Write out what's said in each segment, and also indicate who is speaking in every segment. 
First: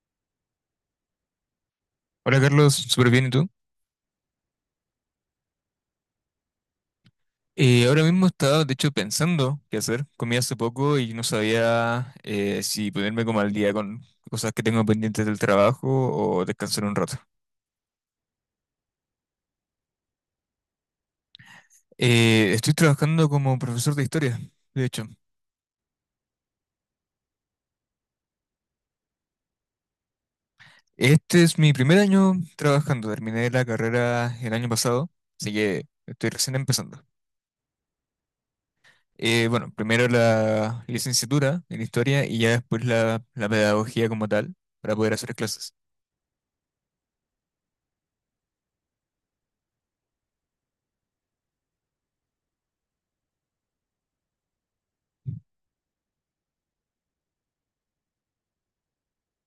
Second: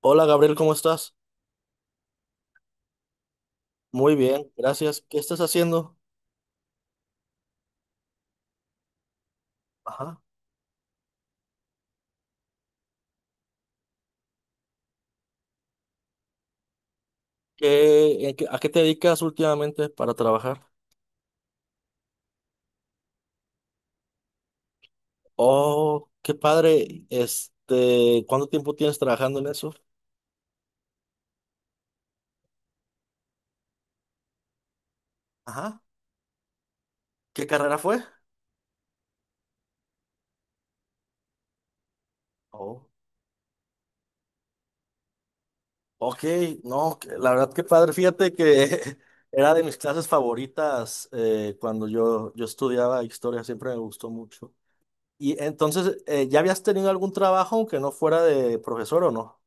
Speaker 1: Hola Gabriel, ¿cómo estás?
Speaker 2: Hola Carlos, súper bien, ¿y tú?
Speaker 1: Muy bien, gracias. ¿Qué estás haciendo?
Speaker 2: Ahora mismo estaba, de hecho, pensando qué hacer.
Speaker 1: Ajá.
Speaker 2: Comí hace poco y no sabía, si ponerme como al día con cosas que tengo pendientes del trabajo o descansar un rato.
Speaker 1: ¿Qué, a qué te dedicas últimamente para trabajar?
Speaker 2: Estoy trabajando como profesor de historia, de hecho.
Speaker 1: Oh, qué padre. Este, ¿cuánto tiempo tienes trabajando en eso?
Speaker 2: Este es mi primer año trabajando. Terminé la carrera el año pasado, así
Speaker 1: Ajá.
Speaker 2: que estoy recién empezando.
Speaker 1: ¿Qué carrera fue?
Speaker 2: Bueno, primero la licenciatura en historia y ya después
Speaker 1: Oh,
Speaker 2: la pedagogía como tal para poder hacer clases.
Speaker 1: ok, no, que- la verdad que padre. Fíjate que era de mis clases favoritas, cuando yo estudiaba historia, siempre me gustó mucho. Y entonces, ¿ya habías tenido algún trabajo aunque no fuera de profesor o no?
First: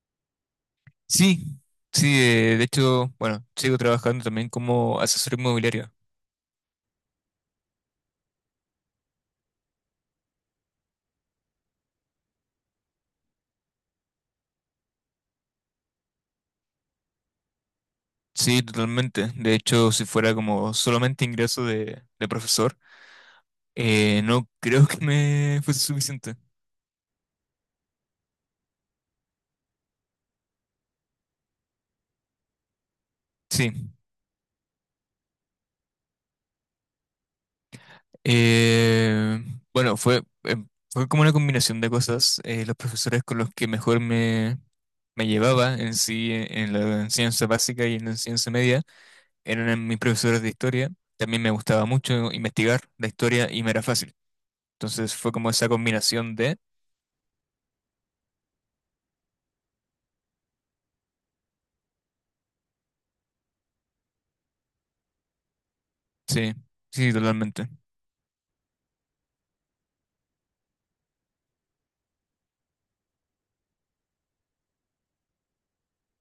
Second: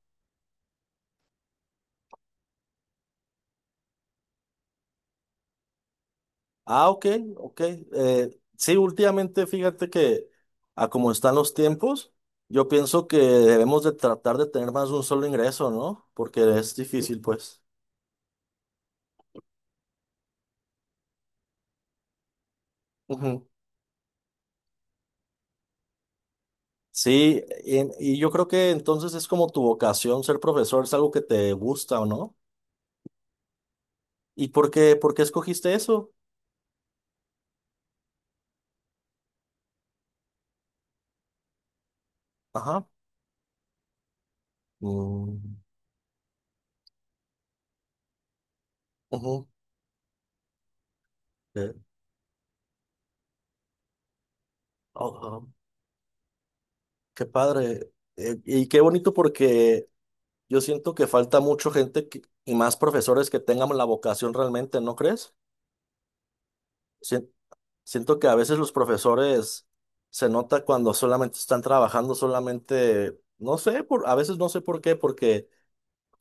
Speaker 2: Sí, sí, de hecho, bueno, sigo trabajando también como asesor inmobiliario.
Speaker 1: Ah, ok, ok. Sí, últimamente fíjate que a como están los tiempos, yo pienso que debemos de tratar de tener más de un solo ingreso, ¿no? Porque es difícil, pues.
Speaker 2: Sí, totalmente. De hecho, si fuera como solamente ingreso de profesor,
Speaker 1: Ujú.
Speaker 2: no creo que me fuese suficiente.
Speaker 1: Sí, y yo creo que entonces es como tu vocación ser profesor, es algo que te gusta, ¿o no?
Speaker 2: Sí.
Speaker 1: ¿Y por qué escogiste eso?
Speaker 2: Eh, bueno, fue, fue como una combinación de cosas. Los
Speaker 1: Ajá.
Speaker 2: profesores con los que mejor me
Speaker 1: Mm,
Speaker 2: llevaba en sí, en la enseñanza básica y en la enseñanza media,
Speaker 1: ujú.
Speaker 2: eran mis profesores de historia. También me
Speaker 1: Eh,
Speaker 2: gustaba mucho investigar la historia y me era fácil. Entonces fue
Speaker 1: oh,
Speaker 2: como esa combinación de...
Speaker 1: qué padre. Y qué bonito porque yo siento que falta mucho y más profesores que tengan la vocación realmente, ¿no crees?
Speaker 2: Sí, sí,
Speaker 1: Sien-
Speaker 2: totalmente.
Speaker 1: Siento que a veces los profesores se nota cuando solamente están trabajando, solamente, no sé, por, a veces no sé por qué, porque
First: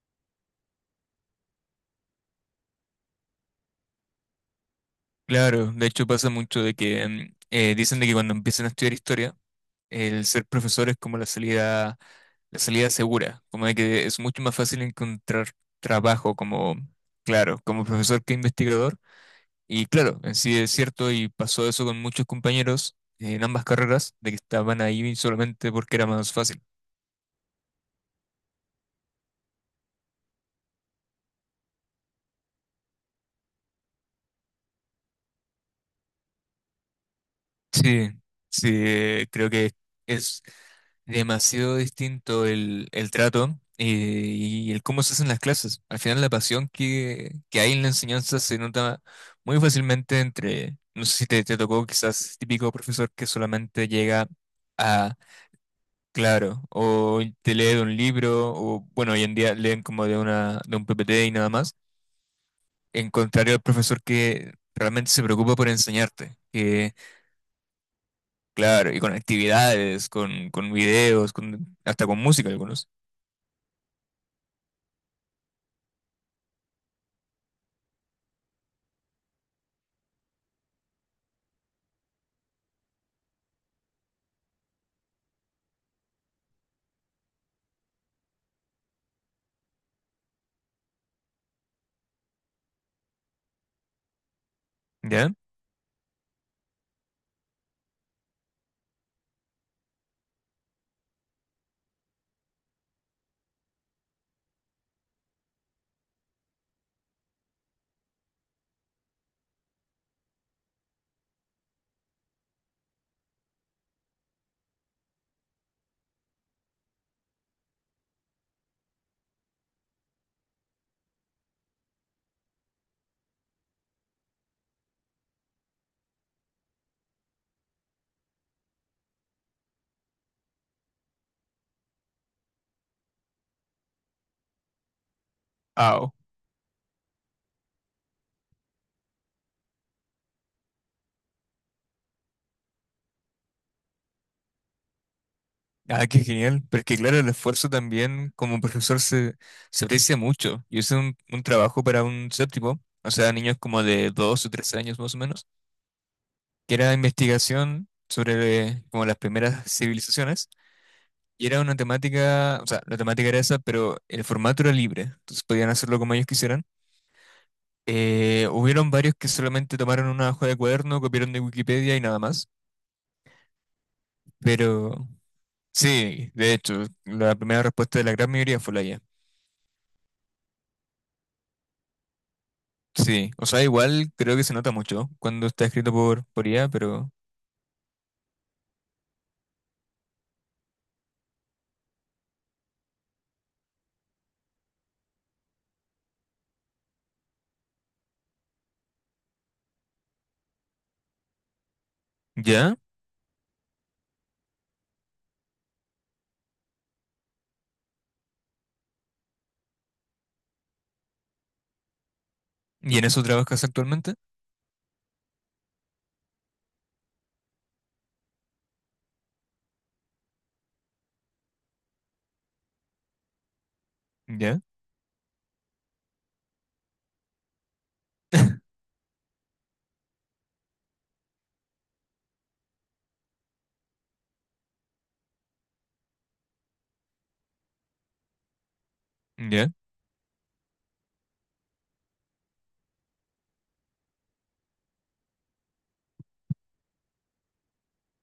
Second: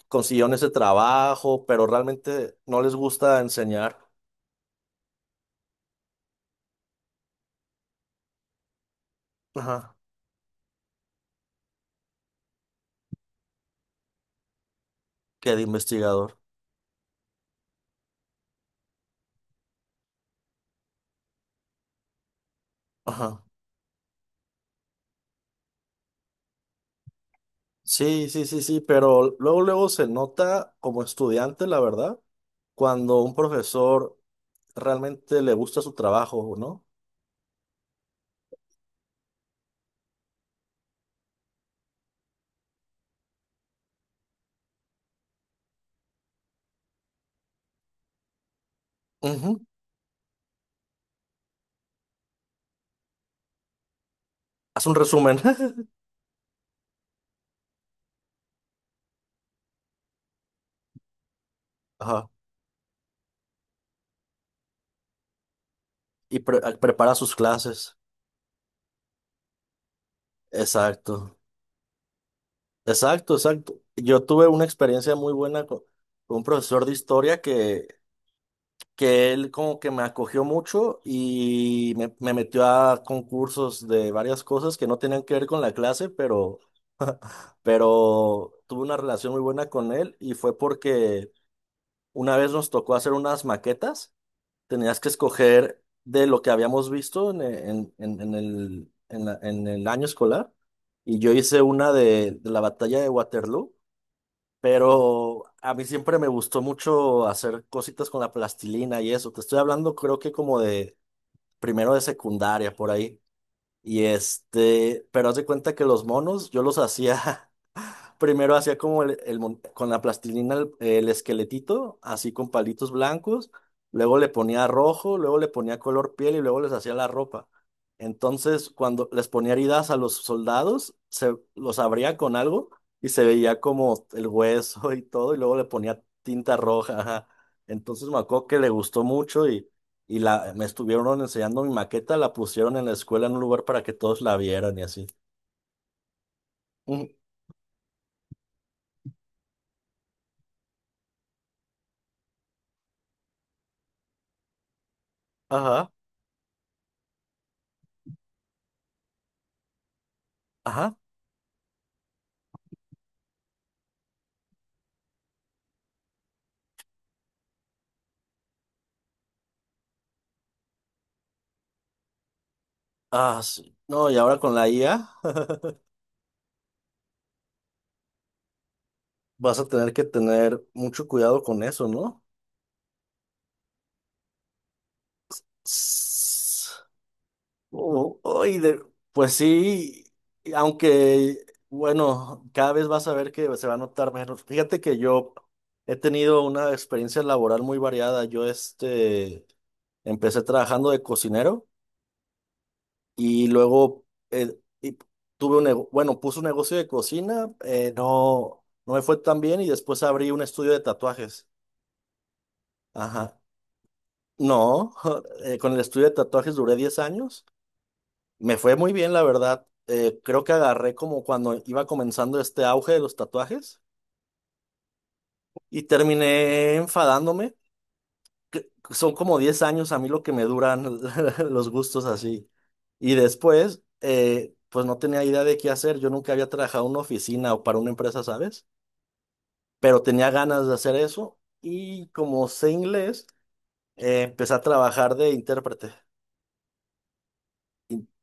Speaker 1: consiguieron ese trabajo, pero realmente no les gusta enseñar.
Speaker 2: Claro, de hecho pasa mucho de que dicen de que cuando empiezan a estudiar historia,
Speaker 1: Ajá.
Speaker 2: el ser profesor es como la salida segura, como de que es mucho más fácil encontrar
Speaker 1: Que de
Speaker 2: trabajo
Speaker 1: investigador.
Speaker 2: como, claro, como profesor que investigador. Y claro, en sí es cierto y pasó eso con muchos compañeros en
Speaker 1: Ajá.
Speaker 2: ambas carreras, de que estaban ahí solamente porque era más fácil.
Speaker 1: Sí, sí, sí, sí, pero luego se nota como estudiante, la verdad, cuando un profesor realmente le gusta su trabajo, ¿no?
Speaker 2: Sí, sí, creo que es demasiado distinto el trato y el cómo se hacen las clases. Al final la pasión que hay en la enseñanza se nota
Speaker 1: Ujú.
Speaker 2: muy fácilmente entre, no sé si te, te tocó quizás típico profesor que solamente llega
Speaker 1: Haz un
Speaker 2: a,
Speaker 1: resumen.
Speaker 2: claro, o te lee de un libro, o bueno, hoy en día leen como de un PPT y nada más,
Speaker 1: Ajá.
Speaker 2: en contrario al profesor que realmente se preocupa por enseñarte.
Speaker 1: Y prepara sus clases.
Speaker 2: Claro, y con actividades, con videos,
Speaker 1: Exacto.
Speaker 2: con, hasta con música algunos.
Speaker 1: Exacto, exacto. Yo tuve una experiencia muy buena con un profesor de historia que él como que me acogió mucho y me metió a concursos de varias cosas que no tenían que ver con la clase, pero tuve una relación muy buena con él y fue porque una vez nos tocó hacer unas maquetas. Tenías que
Speaker 2: ¿Ya?
Speaker 1: escoger de lo que habíamos visto en el año escolar. Y yo hice una de la batalla de Waterloo, pero a mí siempre me gustó mucho hacer cositas con la plastilina y eso. Te estoy hablando creo que como de primero de secundaria por ahí. Y este, pero haz de cuenta que los monos yo los hacía. Primero hacía como con la plastilina el esqueletito, así con palitos blancos, luego le ponía rojo, luego le ponía color piel y luego les hacía la ropa. Entonces, cuando les ponía heridas a los soldados, se los abría con algo y se veía como el hueso y todo, y luego le ponía
Speaker 2: Ah,
Speaker 1: tinta roja. Ajá. Entonces me acuerdo que le gustó mucho y, me estuvieron enseñando mi maqueta, la pusieron en la escuela en un lugar para que todos la vieran y así.
Speaker 2: ah, qué genial. Pero es que
Speaker 1: Ujú,
Speaker 2: claro, el esfuerzo también como profesor se, se aprecia mucho. Yo hice un trabajo para un séptimo, o sea, niños como de 2 o 3 años más o menos,
Speaker 1: ajá,
Speaker 2: que era investigación sobre, como las primeras civilizaciones.
Speaker 1: ajá.
Speaker 2: Y era una temática, o sea, la temática era esa, pero el formato era libre. Entonces podían hacerlo como ellos quisieran. Hubieron varios que solamente tomaron una hoja de cuaderno, copiaron de Wikipedia y nada más.
Speaker 1: Ah, sí. No, y ahora con la IA
Speaker 2: Pero sí, de hecho, la primera respuesta de la gran mayoría fue la IA.
Speaker 1: vas a tener que tener mucho cuidado con eso, ¿no?
Speaker 2: Sí, o sea, igual creo que se nota mucho cuando está escrito por IA,
Speaker 1: Tss.
Speaker 2: pero
Speaker 1: Oh, oh, y de- pues sí, y aunque, bueno, cada vez vas a ver que se va a notar menos. Fíjate que yo he tenido una experiencia laboral muy variada. Yo este, empecé trabajando de cocinero
Speaker 2: ya.
Speaker 1: y luego, eh, y tuve un, bueno, puse un negocio de cocina, no, no me fue tan bien y después abrí un estudio de tatuajes.
Speaker 2: ¿Y en eso
Speaker 1: Ajá.
Speaker 2: trabajas actualmente?
Speaker 1: No, con el estudio de tatuajes duré 10 años. Me fue muy bien, la verdad. Creo que agarré como cuando iba comenzando este auge de los tatuajes
Speaker 2: Ya,
Speaker 1: y terminé enfadándome. Son como 10 años a mí lo que me duran los gustos así. Y después, pues no tenía idea de qué hacer. Yo nunca había trabajado en una oficina o para una empresa, ¿sabes?
Speaker 2: ya.
Speaker 1: Pero tenía ganas de hacer eso y como sé inglés, empecé a trabajar de intérprete.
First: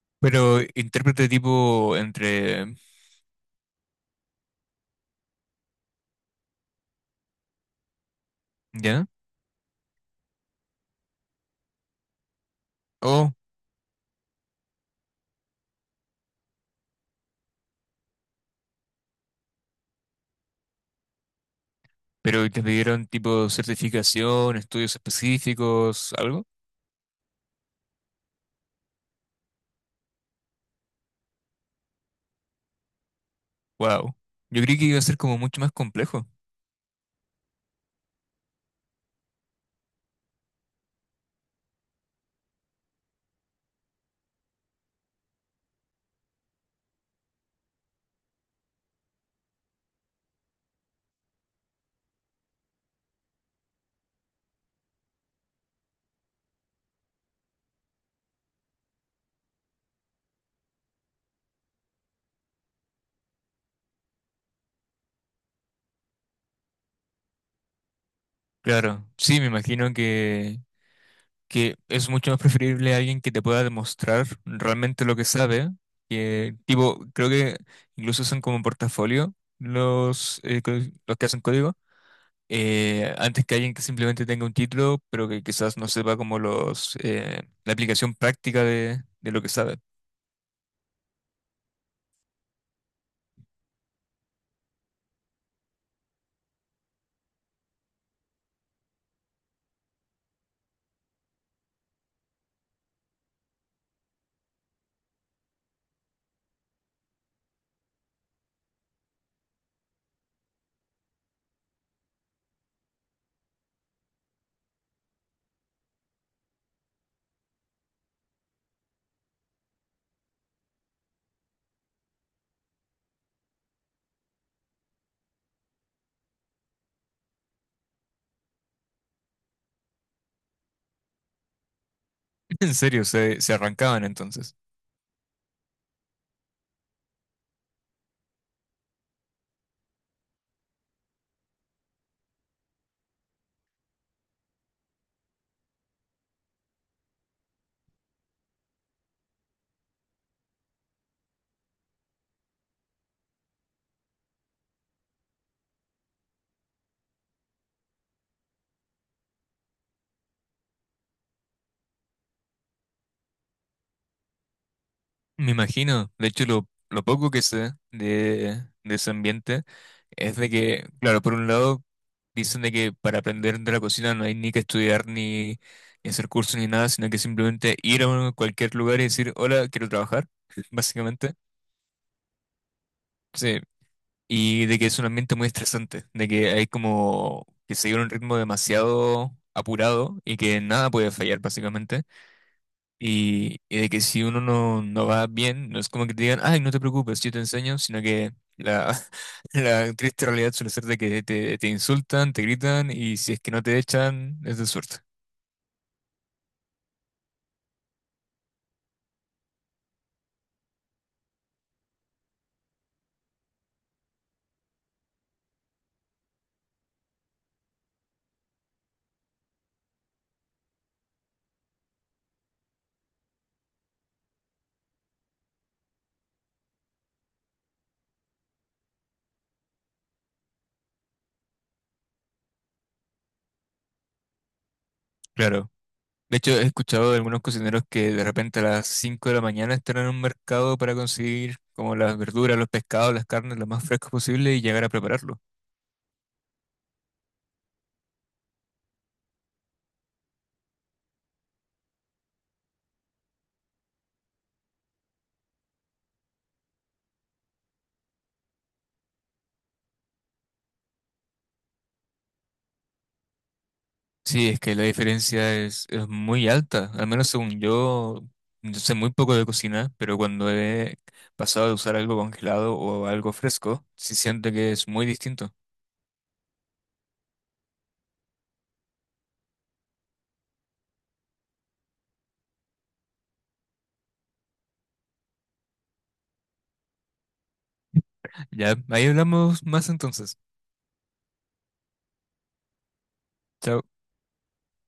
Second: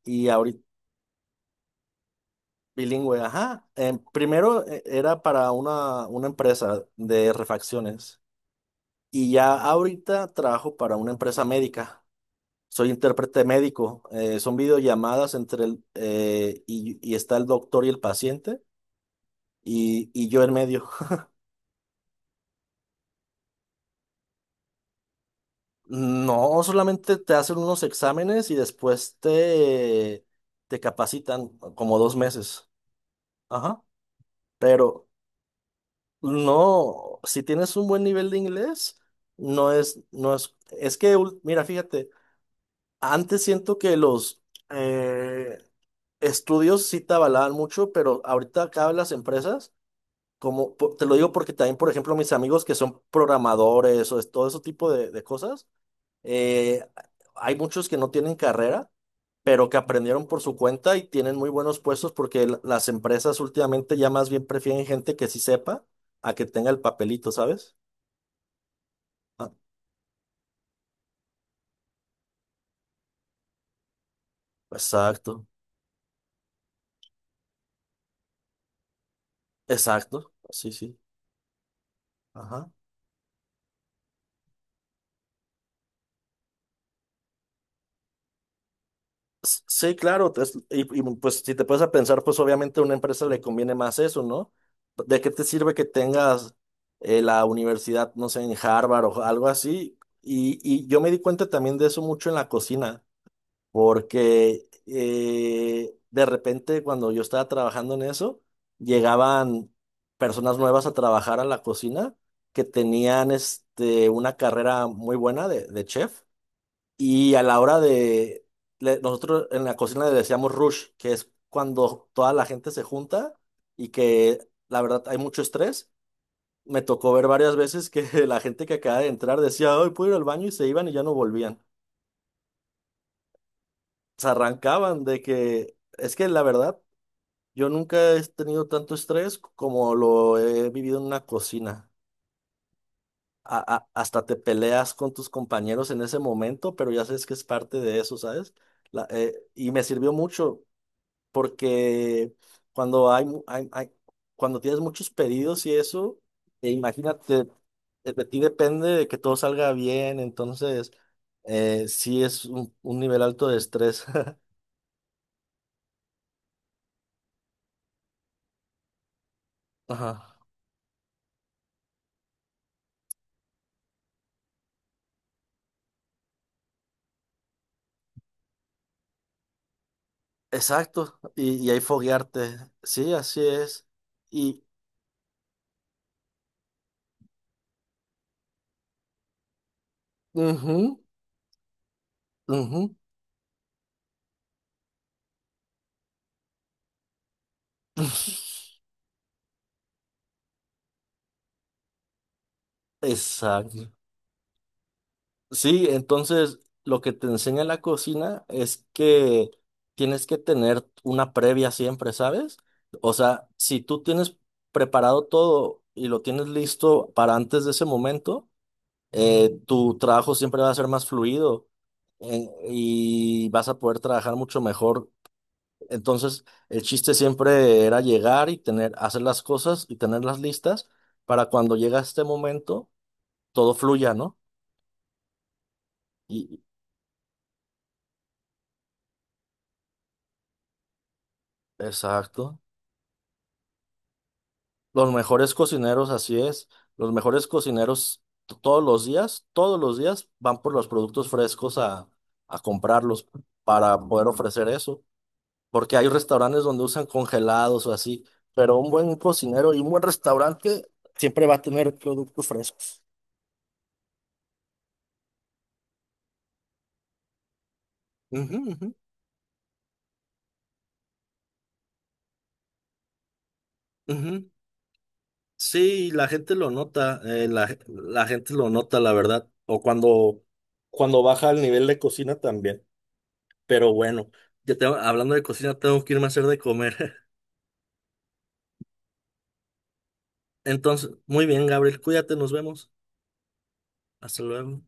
Speaker 1: Y
Speaker 2: Pero
Speaker 1: ahorita
Speaker 2: intérprete tipo entre,
Speaker 1: bilingüe, ajá. Primero, era para una empresa de refacciones
Speaker 2: ya.
Speaker 1: y ya ahorita trabajo para una empresa médica. Soy
Speaker 2: Oh,
Speaker 1: intérprete médico. Son videollamadas entre y está el doctor y el paciente y yo en medio.
Speaker 2: pero te pidieron tipo certificación, estudios específicos, algo.
Speaker 1: No, solamente te hacen unos exámenes y después te capacitan como dos meses. Ajá.
Speaker 2: Wow. Yo creí que iba a
Speaker 1: Pero...
Speaker 2: ser como mucho más complejo.
Speaker 1: No, si tienes un buen nivel de inglés, no es, no es, es que, mira, fíjate, antes siento que los eh, estudios sí te avalaban mucho, pero ahorita acá vez las empresas, como, te lo digo porque también, por ejemplo, mis amigos que son programadores todo ese tipo de cosas, eh, hay muchos que no tienen carrera, pero que aprendieron por su cuenta y tienen muy buenos puestos porque las empresas últimamente ya más bien prefieren gente que sí sepa a que tenga el papelito, ¿sabes?
Speaker 2: Claro, sí, me
Speaker 1: Ah,
Speaker 2: imagino que es mucho más preferible a alguien que te pueda demostrar realmente lo que
Speaker 1: exacto,
Speaker 2: sabe, que tipo, creo que incluso son como portafolio
Speaker 1: exacto,
Speaker 2: los,
Speaker 1: sí, sí.
Speaker 2: los que hacen código,
Speaker 1: Ajá.
Speaker 2: antes que alguien que simplemente tenga un título, pero que quizás no sepa como los, la aplicación práctica de lo que sabe.
Speaker 1: Sí, claro, y, pues si te puedes a pensar, pues obviamente a una empresa le conviene más eso, ¿no? ¿De qué te sirve que tengas, la universidad, no sé, en Harvard o algo así? Y yo me di cuenta también de eso mucho en la cocina. Porque de repente cuando yo estaba trabajando en eso, llegaban personas nuevas a trabajar a la cocina que tenían este, una carrera muy buena de chef y a la hora de, nosotros en la cocina le decíamos rush, que es cuando toda la gente se junta y que la verdad hay mucho estrés. Me tocó ver varias veces que la gente que acaba de entrar decía, hoy puedo ir al baño y se iban y ya no volvían.
Speaker 2: En serio, se arrancaban
Speaker 1: Se
Speaker 2: entonces.
Speaker 1: arrancaban de que es que la verdad yo nunca he tenido tanto estrés como lo he vivido en una cocina. Hasta te peleas con tus compañeros en ese momento, pero ya sabes que es parte de eso, ¿sabes? Y me sirvió mucho porque cuando hay, mu- hay- hay- cuando tienes muchos pedidos y eso, e imagínate, de ti depende de que todo salga bien, entonces, sí es un nivel alto de estrés.
Speaker 2: Me imagino, de hecho lo poco que sé de ese ambiente es
Speaker 1: Ajá.
Speaker 2: de que, claro, por un lado dicen de que para aprender de la cocina no hay ni que estudiar ni, ni hacer cursos ni nada, sino que simplemente ir a un- cualquier lugar y decir, hola, quiero trabajar,
Speaker 1: Exacto,
Speaker 2: básicamente.
Speaker 1: y ahí foguearte. Sí, así
Speaker 2: Sí,
Speaker 1: es. Y,
Speaker 2: y de que es un ambiente muy estresante, de que hay como que seguir un ritmo demasiado apurado y que nada
Speaker 1: ujú,
Speaker 2: puede fallar, básicamente.
Speaker 1: ujú,
Speaker 2: Y de que si uno no, no va bien, no es como que te digan, ay, no te preocupes, yo te enseño, sino que la, la triste realidad suele ser de que te insultan, te gritan y si es que no te
Speaker 1: exacto.
Speaker 2: echan, es de suerte.
Speaker 1: Sí, entonces lo que te enseña la cocina es que tienes que tener una previa siempre, ¿sabes? O sea, si tú tienes preparado todo y lo tienes listo para antes de ese momento, tu trabajo siempre va a ser más fluido, y vas a poder trabajar mucho mejor. Entonces, el chiste siempre era llegar y tener, hacer las cosas y tenerlas listas para cuando llega este momento, todo fluya, ¿no?
Speaker 2: Claro. De hecho,
Speaker 1: Y,
Speaker 2: he escuchado de algunos cocineros que de repente a las 5 de la mañana están en un mercado para conseguir como las verduras,
Speaker 1: exacto.
Speaker 2: los pescados, las carnes lo más frescos posible y llegar a
Speaker 1: Los
Speaker 2: prepararlo.
Speaker 1: mejores cocineros, así es. Los mejores cocineros todos los días van por los productos frescos a comprarlos para poder ofrecer eso. Porque hay restaurantes donde usan congelados o así, pero un buen cocinero y un buen restaurante siempre va a tener productos frescos.
Speaker 2: Sí, es que la diferencia es muy alta. Al menos según yo,
Speaker 1: Ujú,
Speaker 2: yo
Speaker 1: ujú,
Speaker 2: sé muy poco de cocina, pero cuando he pasado de usar algo congelado o algo fresco, sí
Speaker 1: ujú.
Speaker 2: siento que es muy distinto.
Speaker 1: Sí, la gente lo nota, la gente lo nota, la verdad. O cuando, cuando baja el nivel de cocina también. Pero bueno, hablando de cocina, tengo que irme a hacer de comer.
Speaker 2: Ya, ahí hablamos más entonces.
Speaker 1: Entonces, muy bien, Gabriel, cuídate, nos vemos.
Speaker 2: Chao.
Speaker 1: Hasta luego.